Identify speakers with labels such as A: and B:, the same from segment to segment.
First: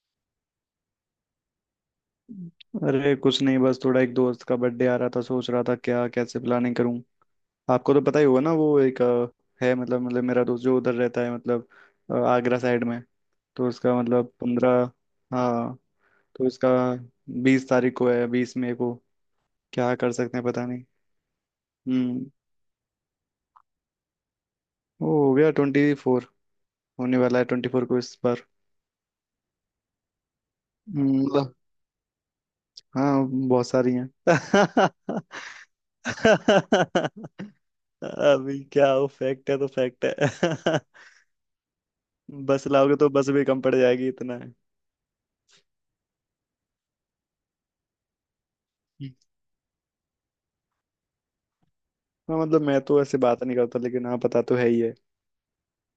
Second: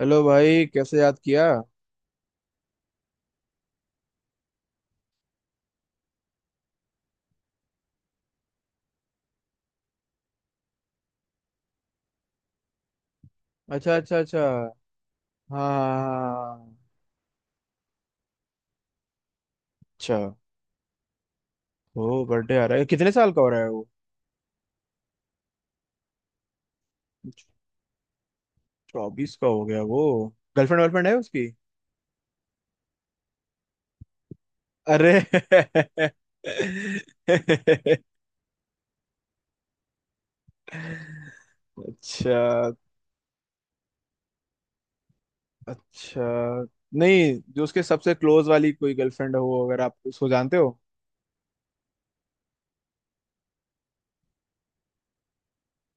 A: Hello भाई, कैसे याद किया।
B: अरे कुछ नहीं, बस थोड़ा एक दोस्त का बर्थडे आ रहा था, सोच रहा था क्या, कैसे प्लानिंग करूं। आपको तो पता ही होगा ना, वो एक है। मतलब मेरा दोस्त जो उधर रहता है, मतलब आगरा साइड में। तो
A: अच्छा,
B: उसका
A: अच्छा,
B: मतलब
A: अच्छा।
B: 15।
A: हाँ,
B: हाँ।
A: हाँ,
B: तो उसका
A: हाँ।
B: 20 तारीख को है, 20 मई को। क्या कर
A: अच्छा।
B: सकते हैं पता नहीं।
A: ओ,
B: हम्म।
A: बर्थडे आ रहा है। कितने साल का हो रहा है वो?
B: वो हो गया 24। होने वाला है 24 को इस बार।
A: 24 का हो गया वो? गर्लफ्रेंड वर्लफ्रेंड है उसकी?
B: मतलब हाँ, बहुत सारी हैं।
A: अरे।
B: अभी क्या हो, फैक्ट है तो फैक्ट है। बस
A: अच्छा,
B: लाओगे तो बस भी कम पड़ जाएगी, इतना है।
A: अच्छा। नहीं, जो उसके सबसे क्लोज वाली कोई गर्लफ्रेंड हो, अगर आप उसको जानते हो।
B: हाँ, मतलब मैं तो ऐसे बात नहीं करता, लेकिन हाँ, पता तो है ही है।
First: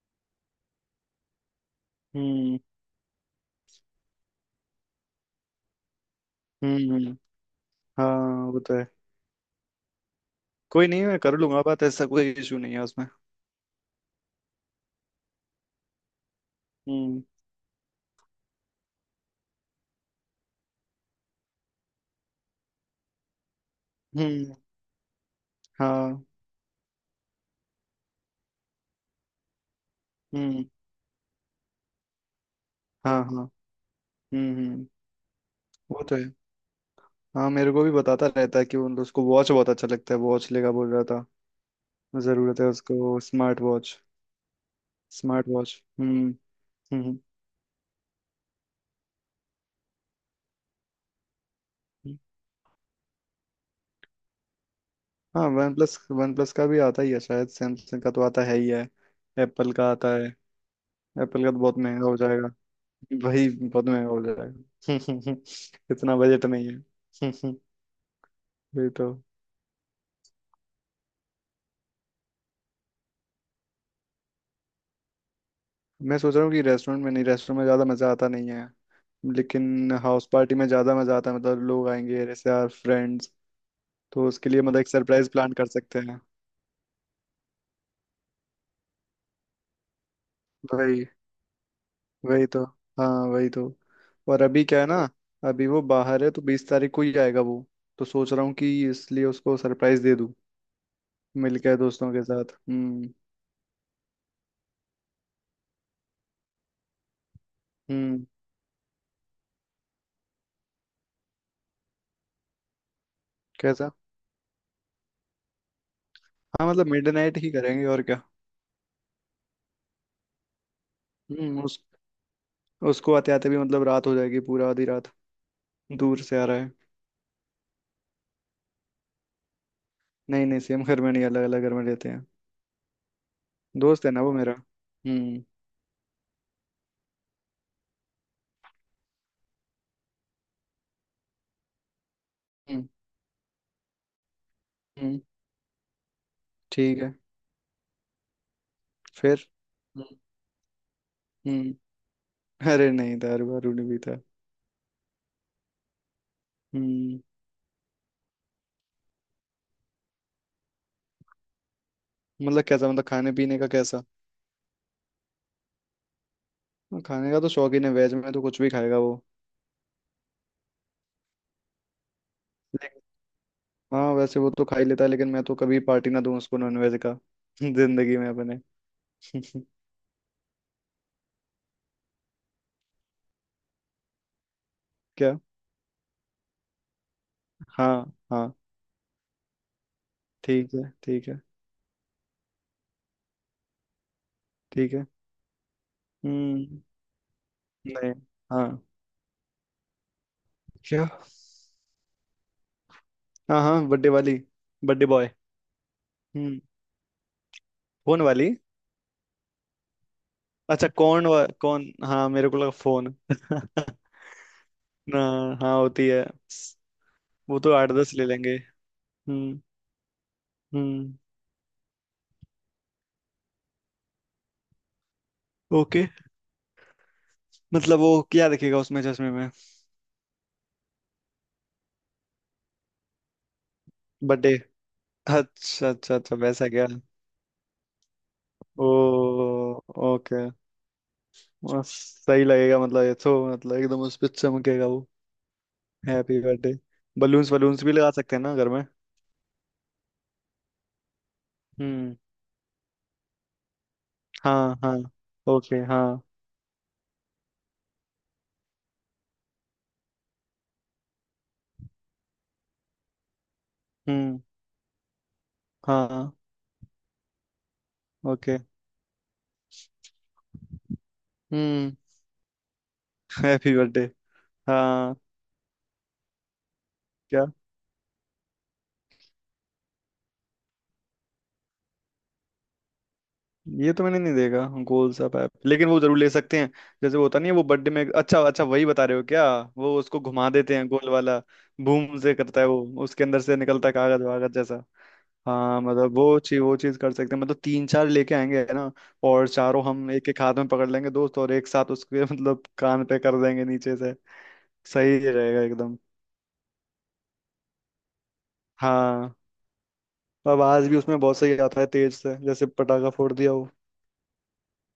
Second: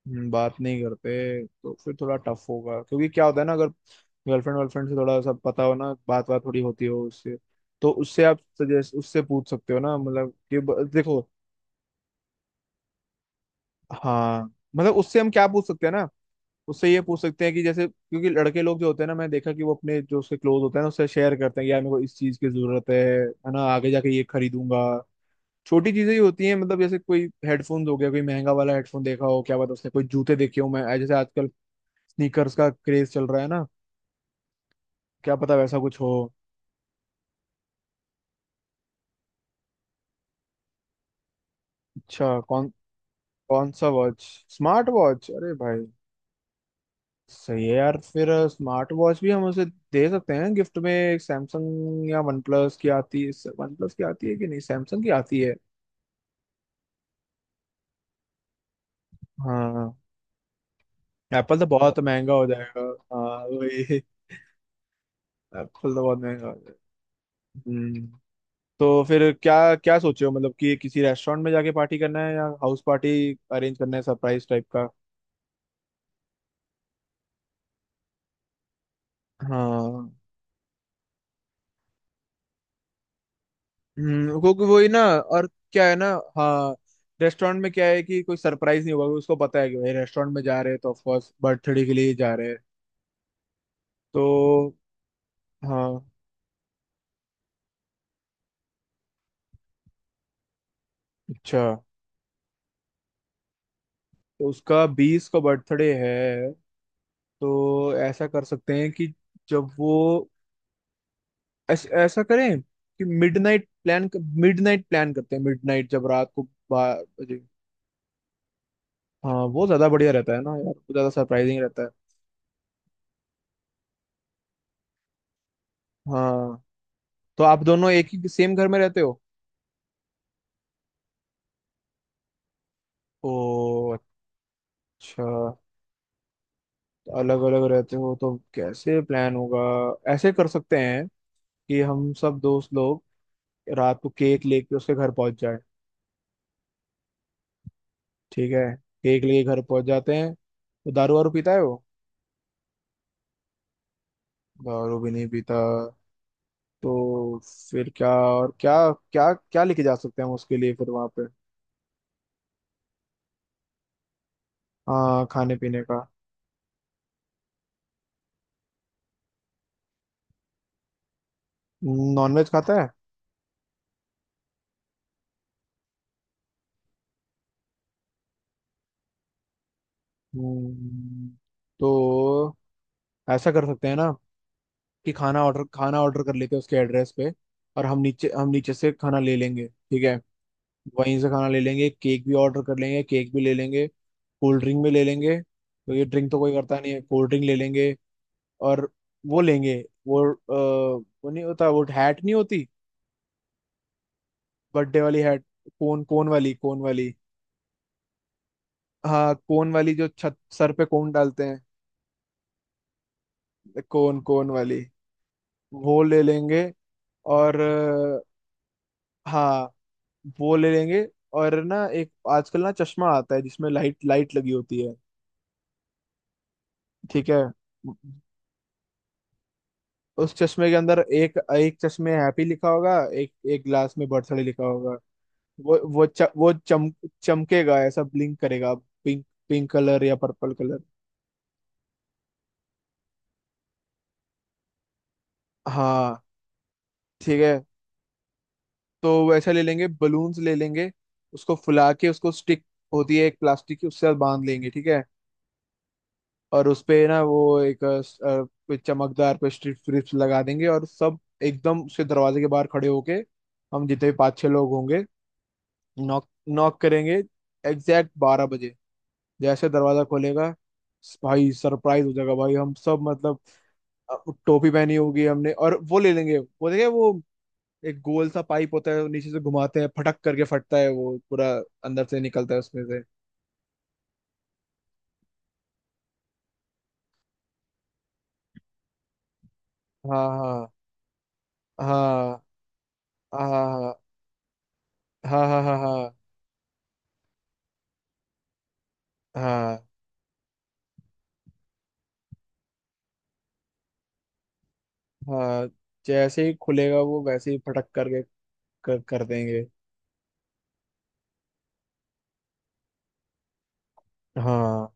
A: बात नहीं करते तो फिर थोड़ा टफ
B: हम्म,
A: होगा, क्योंकि क्या होता है ना, अगर गर्लफ्रेंड वर्लफ्रेंड से थोड़ा सब पता हो ना, बात बात थोड़ी होती
B: हम्म,
A: हो
B: हम्म।
A: उससे। तो उससे आप
B: हाँ, वो तो है।
A: सजेस्ट, उससे पूछ सकते हो ना, मतलब कि
B: कोई नहीं, मैं
A: देखो।
B: कर लूंगा बात, ऐसा कोई इशू नहीं है उसमें।
A: हाँ, मतलब उससे हम क्या पूछ सकते हैं ना। उससे ये पूछ
B: हम्म,
A: सकते हैं कि जैसे, क्योंकि लड़के लोग जो होते हैं ना, मैं देखा कि वो अपने जो उसके क्लोज होते हैं ना, उससे शेयर करते हैं कि यार, मेरे को इस चीज की जरूरत है ना, आगे जाके ये
B: हम्म।
A: खरीदूंगा। छोटी चीजें ही
B: हाँ।
A: होती हैं, मतलब जैसे कोई हेडफोन हो गया, कोई महंगा वाला हेडफोन देखा हो, क्या पता उसने कोई जूते देखे
B: हम्म।
A: हो, मैं जैसे आजकल स्नीकर्स का क्रेज
B: हाँ,
A: चल रहा है
B: हाँ।
A: ना।
B: हम्म, हम्म।
A: क्या पता वैसा कुछ
B: वो
A: हो।
B: तो है। हाँ, मेरे को भी बताता रहता है कि उन उसको वॉच बहुत अच्छा लगता है, वॉच लेगा बोल रहा था।
A: अच्छा,
B: जरूरत है
A: कौन?
B: उसको स्मार्ट
A: कौन सा
B: watch.
A: Watch? Smart watch?
B: Smart
A: अरे
B: वॉच।
A: भाई!
B: हम्म। हम्म,
A: सही है यार, फिर स्मार्ट वॉच भी हम उसे दे सकते हैं गिफ्ट में। एक सैमसंग या वन प्लस की आती है, वन प्लस की आती है कि नहीं, सैमसंग की आती
B: हाँ,
A: है।
B: वन प्लस का भी आता ही है शायद। सैमसंग का तो आता है ही है। एप्पल का
A: हाँ।
B: आता है। एप्पल का
A: एप्पल
B: तो
A: तो
B: बहुत
A: बहुत
B: महंगा हो
A: महंगा हो
B: जाएगा।
A: जाएगा। हाँ
B: भाई, बहुत
A: वही।
B: महंगा हो जाएगा।
A: एप्पल तो
B: इतना
A: बहुत
B: बजट
A: महंगा हो
B: नहीं
A: जाएगा।
B: है।
A: हम्म।
B: वही
A: तो
B: तो।
A: फिर क्या क्या सोचे हो, मतलब कि किसी रेस्टोरेंट में जाके पार्टी करना है, या हाउस पार्टी अरेंज करना है, सरप्राइज टाइप का?
B: मैं सोच रहा हूँ कि रेस्टोरेंट में नहीं, रेस्टोरेंट में ज़्यादा मज़ा आता नहीं है, लेकिन
A: हाँ।
B: हाउस पार्टी में ज़्यादा मज़ा आता है। मतलब लोग आएंगे, रिश्तेदार, फ्रेंड्स। तो उसके लिए
A: क्योंकि
B: मतलब
A: वही
B: एक
A: ना,
B: सरप्राइज
A: और
B: प्लान कर
A: क्या है
B: सकते
A: ना।
B: हैं।
A: हाँ। रेस्टोरेंट में क्या है कि कोई सरप्राइज नहीं होगा, उसको पता है कि भाई रेस्टोरेंट में जा रहे हैं, तो
B: भाई,
A: ऑफकोर्स बर्थडे के लिए ही जा
B: वही
A: रहे हैं।
B: तो। हाँ, वही तो। और अभी
A: तो
B: क्या है ना, अभी वो
A: हाँ,
B: बाहर है, तो 20 तारीख को ही आएगा वो। तो सोच रहा हूँ कि इसलिए उसको सरप्राइज दे दूँ,
A: अच्छा,
B: मिलकर दोस्तों के साथ। हम्म।
A: तो उसका 20 का बर्थडे है। तो
B: हम्म
A: ऐसा कर सकते हैं कि जब वो ऐसा करें कि मिडनाइट
B: कैसा?
A: प्लान, मिडनाइट प्लान करते हैं, मिडनाइट, जब रात को
B: हाँ, मतलब
A: 12
B: मिड नाइट
A: बजे।
B: ही करेंगे और क्या।
A: हाँ, वो ज्यादा बढ़िया रहता है ना यार, वो ज्यादा सरप्राइजिंग
B: उस
A: रहता है।
B: उसको आते आते भी मतलब रात हो जाएगी, पूरा आधी रात। दूर से आ रहा
A: हाँ,
B: है।
A: तो आप दोनों एक ही सेम घर में रहते हो?
B: नहीं, नहीं, सेम घर में नहीं, अलग अलग घर में रहते हैं।
A: ओ,
B: दोस्त है ना वो मेरा।
A: अच्छा।
B: हम्म,
A: अलग अलग रहते हो तो कैसे प्लान होगा? ऐसे कर सकते हैं कि हम सब दोस्त
B: हम्म,
A: लोग रात को केक लेके उसके घर
B: हम्म।
A: पहुंच जाए।
B: ठीक है।
A: ठीक है। केक लेके
B: फिर।
A: घर पहुंच जाते
B: हम्म,
A: हैं, तो दारू वारू पीता है
B: हम्म।
A: वो?
B: अरे नहीं, दारू वारू नहीं पीता।
A: दारू भी नहीं पीता?
B: हम्म।
A: तो फिर क्या और क्या, क्या क्या लेके जा सकते हैं हम उसके लिए फिर वहां पे?
B: मतलब कैसा? मतलब खाने पीने का कैसा?
A: हाँ, खाने पीने का।
B: हाँ, खाने का तो शौकीन है, वेज में तो कुछ भी खाएगा वो।
A: नॉनवेज खाता है?
B: लेकिन- हाँ, वैसे वो तो खा ही लेता है, लेकिन मैं तो कभी पार्टी ना दूं उसको नॉनवेज का। जिंदगी में अपने।
A: हम्म, तो ऐसा कर सकते हैं ना कि
B: क्या?
A: खाना ऑर्डर कर लेते हैं उसके एड्रेस पे, और
B: हाँ,
A: हम
B: हाँ।
A: नीचे से खाना ले लेंगे, ठीक है।
B: ठीक है,
A: वहीं
B: ठीक
A: से
B: है,
A: खाना ले लेंगे, केक भी ऑर्डर कर लेंगे, केक भी ले लेंगे। कोल्ड ड्रिंक भी
B: ठीक
A: ले
B: है।
A: लेंगे, तो ये ड्रिंक तो कोई करता
B: हम्म।
A: नहीं है, कोल्ड ड्रिंक ले लेंगे।
B: नहीं। हाँ।
A: और वो लेंगे, वो
B: क्या?
A: वो नहीं होता वो, हैट नहीं होती?
B: हाँ, हाँ, बर्थडे वाली।
A: बर्थडे
B: बर्थडे
A: वाली
B: बॉय।
A: हैट। कोन कोन वाली,
B: हम्म।
A: कोन वाली।
B: फोन वाली।
A: हाँ, कोन वाली, जो छत सर पे
B: अच्छा,
A: कोन डालते हैं।
B: कौन, हाँ मेरे को लगा फोन।
A: कोन कोन वाली।
B: ना, हाँ,
A: वो
B: होती
A: ले
B: है।
A: लेंगे।
B: वो
A: और
B: तो 8-10 ले लेंगे। हम्म,
A: हाँ, वो ले लेंगे।
B: हम्म।
A: और ना एक आजकल ना चश्मा आता है, जिसमें लाइट लाइट लगी होती है।
B: ओके।
A: ठीक है।
B: मतलब वो क्या दिखेगा उसमें, चश्मे में?
A: उस चश्मे के अंदर एक एक चश्मे हैप्पी लिखा होगा, एक एक ग्लास में बर्थडे
B: बर्थडे।
A: लिखा होगा। वो
B: अच्छा,
A: वो
B: अच्छा,
A: च,
B: अच्छा,
A: वो
B: वैसा क्या।
A: चम, चमकेगा, ऐसा ब्लिंक करेगा,
B: ओ।
A: पिंक पिंक कलर या
B: ओके।
A: Purple colour.
B: सही लगेगा, मतलब ये तो मतलब एकदम उस पे चमकेगा वो।
A: हाँ।
B: Happy birthday.
A: ठीक
B: बलून्स
A: है।
B: बलून्स भी लगा सकते हैं ना घर में।
A: तो वैसा ले लेंगे, बलून्स ले लेंगे। उसको फुला के,
B: हम्म।
A: उसको स्टिक होती है एक प्लास्टिक की, उससे बांध लेंगे,
B: हाँ,
A: ठीक
B: हाँ।
A: है।
B: ओके। हाँ।
A: और उसपे ना वो एक कोई चमकदार पे स्ट्रिप्स लगा देंगे, और सब एकदम उसके दरवाजे के बाहर खड़े होके, हम जितने भी पाँच
B: हम्म।
A: छह लोग होंगे, नॉक,
B: हाँ।
A: नॉक करेंगे एग्जैक्ट 12
B: ओके।
A: बजे। जैसे दरवाजा खोलेगा, भाई
B: हम्म।
A: सरप्राइज हो जाएगा भाई, हम सब, मतलब
B: हैप्पी बर्थडे।
A: अ, टोपी पहनी
B: हाँ।
A: होगी हमने, और वो ले लेंगे, वो देखे वो,
B: क्या?
A: एक गोल सा पाइप होता है, वो नीचे से घुमाते हैं, फटक करके फटता है वो पूरा, अंदर से निकलता है उसमें से।
B: ये तो मैंने नहीं देखा गोल सा पैप, लेकिन वो जरूर ले सकते हैं। जैसे वो होता नहीं है वो बर्थडे में, अच्छा अच्छा, वही बता रहे हो क्या? वो उसको घुमा
A: हाँ,
B: देते हैं, गोल वाला। बूम से
A: हाँ,
B: करता है वो, उसके अंदर से निकलता
A: हाँ,
B: है कागज वागज जैसा।
A: हाँ, हाँ, हाँ, हाँ,
B: हाँ,
A: हाँ, हाँ,
B: मतलब वो चीज, वो चीज कर सकते हैं, मतलब तीन चार लेके आएंगे ना। और चारों
A: हाँ,
B: हम एक एक हाथ में पकड़ लेंगे दोस्त, और एक साथ उसके मतलब कान पे कर देंगे नीचे से। सही रहेगा
A: हाँ।
B: एकदम।
A: जैसे ही खुलेगा वो, वैसे ही फटक करके कर
B: हाँ।
A: देंगे।
B: आवाज भी उसमें बहुत सही आता है, तेज से, जैसे पटाखा फोड़ दिया हो।
A: हाँ,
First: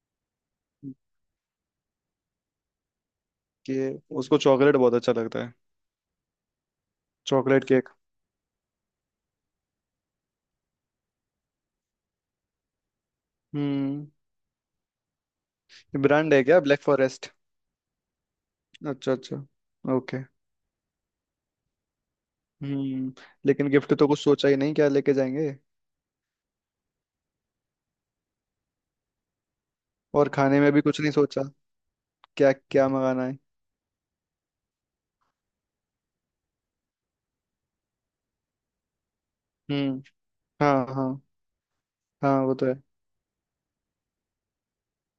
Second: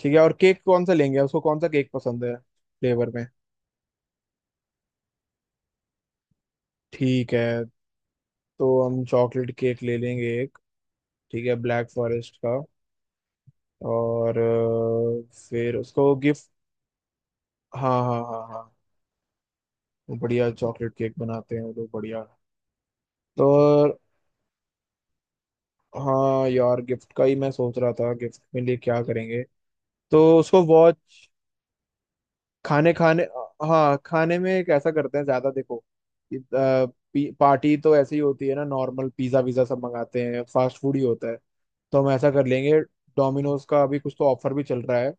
A: ठीक है, और केक कौन सा लेंगे? उसको कौन सा केक पसंद है फ्लेवर में?
B: कि उसको चॉकलेट बहुत अच्छा लगता है।
A: ठीक है,
B: चॉकलेट केक।
A: तो हम चॉकलेट केक ले लेंगे एक। ठीक है, ब्लैक फॉरेस्ट का।
B: हम्म।
A: और फिर उसको
B: ब्रांड है
A: गिफ्ट।
B: क्या ब्लैक फॉरेस्ट?
A: हाँ, हाँ, हाँ, हाँ।
B: अच्छा, अच्छा।
A: वो
B: ओके।
A: बढ़िया चॉकलेट केक बनाते हैं वो लोग, बढ़िया।
B: हम्म।
A: तो
B: लेकिन गिफ्ट तो कुछ सोचा ही नहीं, क्या लेके जाएंगे।
A: हाँ यार, गिफ्ट का ही मैं सोच रहा था, गिफ्ट में लिए क्या करेंगे। तो
B: और खाने
A: उसको
B: में भी कुछ नहीं
A: वॉच।
B: सोचा, क्या क्या
A: खाने, खाने,
B: मंगाना है।
A: हाँ, खाने में कैसा करते हैं ज्यादा, देखो इ- अ, पार्टी तो ऐसे ही होती है ना, नॉर्मल पिज्जा विज़ा सब
B: हम्म।
A: मंगाते हैं, फास्ट
B: हाँ,
A: फूड ही
B: हाँ।
A: होता है। तो हम ऐसा
B: हाँ,
A: कर
B: वो तो है।
A: लेंगे। डोमिनोज का अभी कुछ तो ऑफर भी चल रहा है।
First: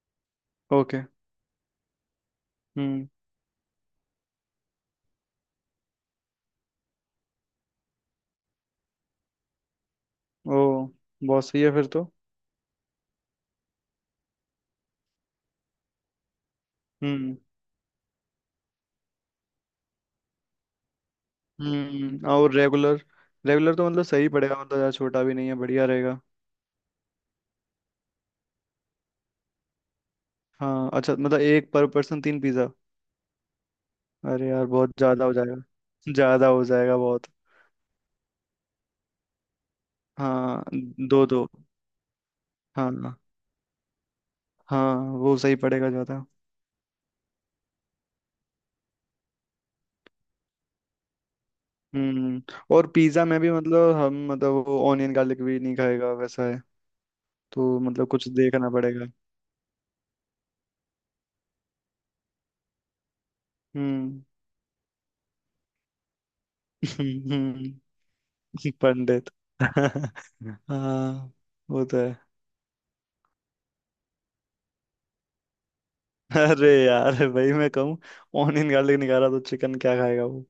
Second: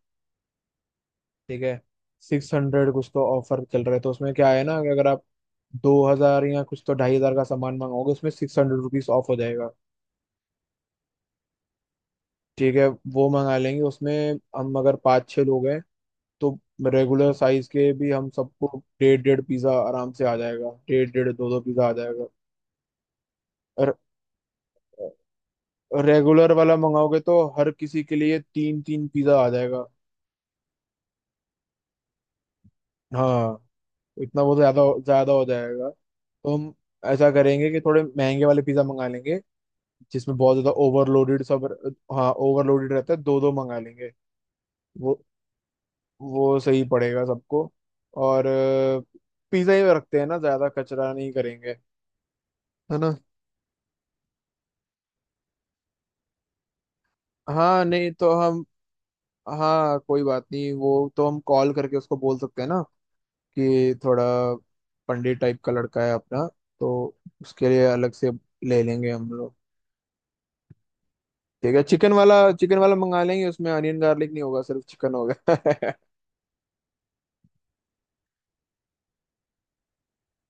B: ओके।
A: ठीक है। 600
B: हम्म।
A: कुछ तो ऑफर चल रहा है, तो उसमें क्या है ना, कि अगर आप 2,000 या कुछ तो 2,500 का सामान मंगाओगे, उसमें ₹600 ऑफ हो जाएगा।
B: ओ, बहुत सही है फिर तो।
A: ठीक है, वो मंगा लेंगे उसमें। हम अगर पाँच छः लोग हैं, तो रेगुलर
B: हम्म,
A: साइज के भी हम सबको डेढ़ डेढ़ पिज्जा आराम से आ जाएगा, डेढ़ डेढ़, दो दो पिज्जा आ जाएगा।
B: हम्म। और रेगुलर, रेगुलर तो मतलब सही पड़ेगा, मतलब ज़्यादा छोटा भी नहीं है, बढ़िया
A: और
B: रहेगा।
A: रेगुलर वाला मंगाओगे तो हर किसी के लिए तीन तीन पिज्जा आ जाएगा।
B: हाँ, अच्छा, मतलब एक पर पर्सन तीन पिज़्ज़ा?
A: हाँ, इतना
B: अरे
A: बहुत
B: यार,
A: ज्यादा
B: बहुत ज़्यादा
A: ज्यादा
B: हो
A: हो
B: जाएगा।
A: जाएगा,
B: ज़्यादा
A: तो
B: हो
A: हम
B: जाएगा, बहुत।
A: ऐसा करेंगे कि थोड़े महंगे वाले पिज्जा मंगा लेंगे, जिसमें बहुत
B: हाँ।
A: ज्यादा
B: दो
A: ओवरलोडेड
B: दो।
A: सब। हाँ
B: हाँ,
A: ओवरलोडेड रहता है, दो दो मंगा लेंगे।
B: हाँ,
A: वो
B: वो सही पड़ेगा ज़्यादा।
A: वो सही पड़ेगा सबको। और पिज्जा ही रखते हैं ना, ज्यादा कचरा नहीं करेंगे,
B: हम्म। और
A: है ना।
B: पिज़्ज़ा में भी, मतलब हम, मतलब वो ऑनियन गार्लिक भी नहीं खाएगा, वैसा है। तो
A: हाँ,
B: मतलब
A: नहीं
B: कुछ
A: तो हम,
B: देखना पड़ेगा।
A: हाँ कोई बात नहीं, वो तो हम कॉल करके उसको बोल सकते हैं ना, कि
B: हम्म।
A: थोड़ा पंडित टाइप का लड़का है अपना, तो उसके लिए अलग से
B: कि
A: ले लेंगे
B: पंडित,
A: हम लोग।
B: हाँ।
A: ठीक है,
B: वो तो है।
A: चिकन वाला मंगा लेंगे, उसमें अनियन गार्लिक नहीं होगा, सिर्फ चिकन होगा।
B: अरे यार, भाई मैं कहूँ, ऑनियन गार्लिक नहीं खा रहा तो चिकन क्या खाएगा वो।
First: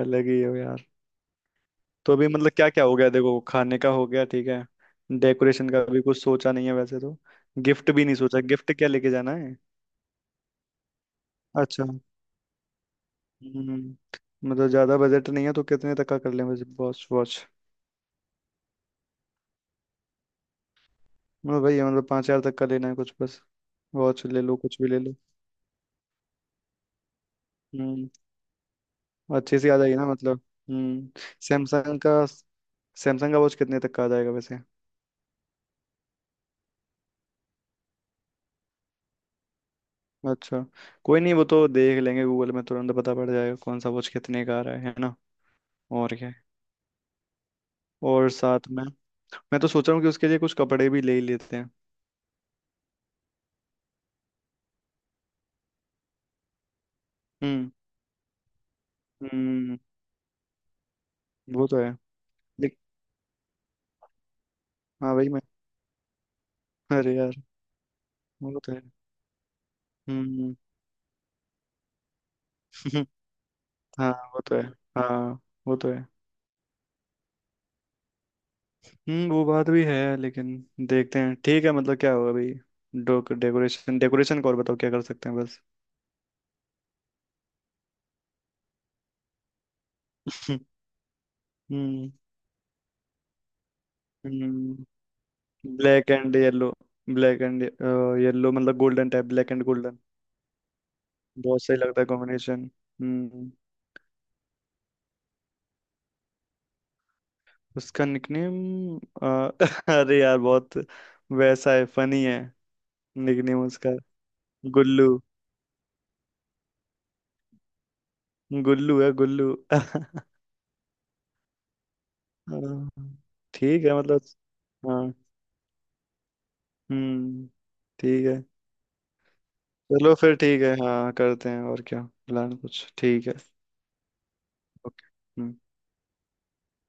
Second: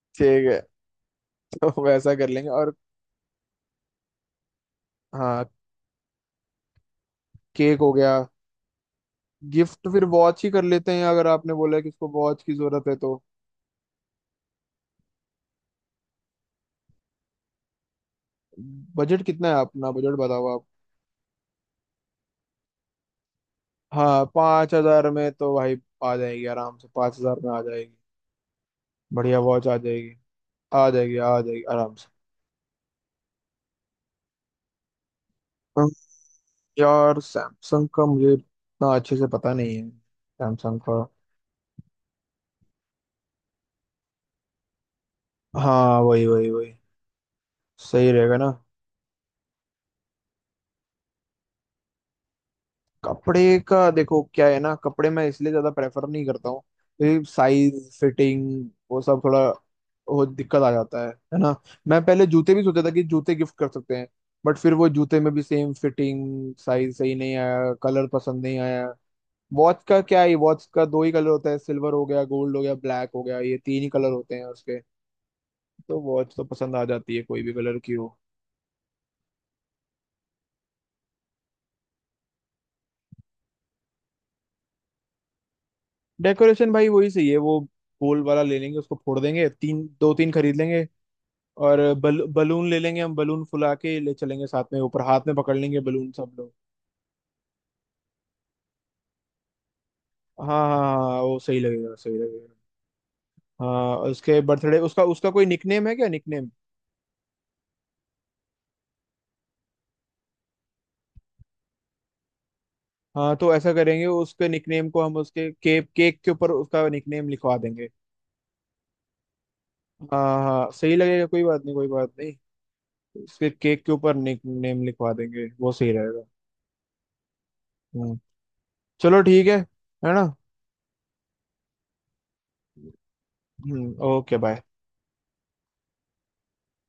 B: अलग ही
A: ठीक
B: हो
A: है,
B: यार।
A: तो
B: तो
A: वैसा
B: अभी
A: कर लेंगे,
B: मतलब क्या
A: और
B: क्या हो गया देखो, खाने का हो गया ठीक है।
A: हाँ,
B: डेकोरेशन का भी कुछ सोचा नहीं है वैसे तो।
A: केक
B: गिफ्ट
A: हो
B: भी
A: गया,
B: नहीं सोचा, गिफ्ट क्या लेके जाना है।
A: गिफ्ट फिर वॉच ही कर लेते हैं, अगर आपने बोला है
B: अच्छा।
A: कि इसको वॉच की जरूरत है तो।
B: हम्म। मतलब ज्यादा बजट नहीं है, तो कितने तक का कर लें बस, वॉच वॉच
A: बजट कितना है, अपना बजट बताओ आप।
B: मतलब भाई, मतलब 5,000 तक का लेना है कुछ बस।
A: हाँ,
B: वॉच ले लो,
A: पाँच
B: कुछ भी ले
A: हजार
B: लो।
A: में तो भाई आ जाएगी आराम से, 5,000 में आ जाएगी,
B: हम्म।
A: बढ़िया
B: अच्छी
A: वॉच
B: सी
A: आ
B: आ जाएगी ना
A: जाएगी।
B: मतलब।
A: आ जाएगी,
B: हम्म।
A: आ जाएगी आराम
B: सैमसंग
A: से।
B: का। सैमसंग का वॉच कितने तक का आ जाएगा वैसे?
A: अम, यार सैमसंग का मुझे इतना अच्छे से पता नहीं है
B: अच्छा।
A: सैमसंग का।
B: कोई नहीं, वो तो देख लेंगे, गूगल में तुरंत पता पड़ जाएगा कौन सा वॉच कितने का आ रहा है ना।
A: हाँ,
B: और
A: वही,
B: क्या है?
A: वही, वही, सही
B: और
A: रहेगा ना।
B: साथ में मैं तो सोच रहा हूँ कि उसके लिए कुछ कपड़े भी ले ही लेते हैं।
A: कपड़े का देखो क्या है ना, कपड़े मैं इसलिए ज्यादा प्रेफर नहीं करता हूँ, क्योंकि
B: हम्म,
A: साइज फिटिंग वो सब थोड़ा
B: हम्म।
A: वो दिक्कत आ जाता है ना।
B: वो तो है।
A: मैं पहले जूते भी
B: देख।
A: सोचा था कि जूते गिफ्ट कर सकते हैं, बट फिर वो
B: हाँ,
A: जूते
B: भाई
A: में
B: मैं।
A: भी सेम फिटिंग साइज सही
B: अरे यार।
A: नहीं आया, कलर पसंद नहीं
B: वो तो है।
A: आया। वॉच का क्या है,
B: हम्म।
A: वॉच का दो ही कलर होता है, सिल्वर हो गया, गोल्ड हो गया, ब्लैक हो गया, ये तीन ही कलर
B: हाँ,
A: होते
B: वो
A: हैं
B: तो है।
A: उसके।
B: हाँ, वो तो
A: तो
B: है।
A: वॉच तो पसंद आ जाती है कोई भी कलर की हो।
B: हम्म। वो बात भी है, लेकिन देखते हैं। ठीक है, मतलब क्या होगा भाई। डोक डेकोरेशन डेकोरेशन को और बताओ क्या कर सकते हैं बस।
A: डेकोरेशन भाई वही सही है वो, गोल वाला ले लेंगे, उसको फोड़ देंगे, तीन, दो तीन खरीद लेंगे। और
B: हम्म,
A: बलून ले लेंगे, हम बलून फुला के ले चलेंगे, साथ में ऊपर
B: हम्म।
A: हाथ में पकड़ लेंगे बलून
B: ब्लैक
A: सब
B: एंड
A: लोग।
B: येलो। ब्लैक एंड येलो मतलब golden type, black and golden.
A: हाँ, हाँ, हाँ, हाँ, वो सही
B: बहुत सही
A: लगेगा,
B: लगता है
A: सही लगेगा।
B: कॉम्बिनेशन। हम्म।
A: हाँ, उसके बर्थडे, उसका उसका कोई निकनेम है क्या, निकनेम?
B: उसका निकनेम। अरे यार, बहुत वैसा है, फनी है।
A: हाँ तो
B: निकनेम
A: ऐसा
B: उसका।
A: करेंगे, उसके निकनेम को
B: गुल्लू।
A: हम उसके केक, केक के ऊपर उसका निकनेम लिखवा देंगे।
B: गुल्लू है, गुल्लू।
A: हाँ, हाँ, सही लगेगा, कोई बात नहीं, कोई बात नहीं।
B: हाँ।
A: इसके केक
B: ठीक
A: के
B: है
A: ऊपर
B: मतलब।
A: नेम लिखवा
B: हाँ।
A: देंगे, वो सही रहेगा।
B: हम्म।
A: हम्म,
B: ठीक है।
A: चलो ठीक है
B: चलो
A: ना।
B: फिर ठीक है, हाँ करते हैं और क्या। प्लान कुछ ठीक है।
A: हम्म, ओके, बाय।
B: ओके।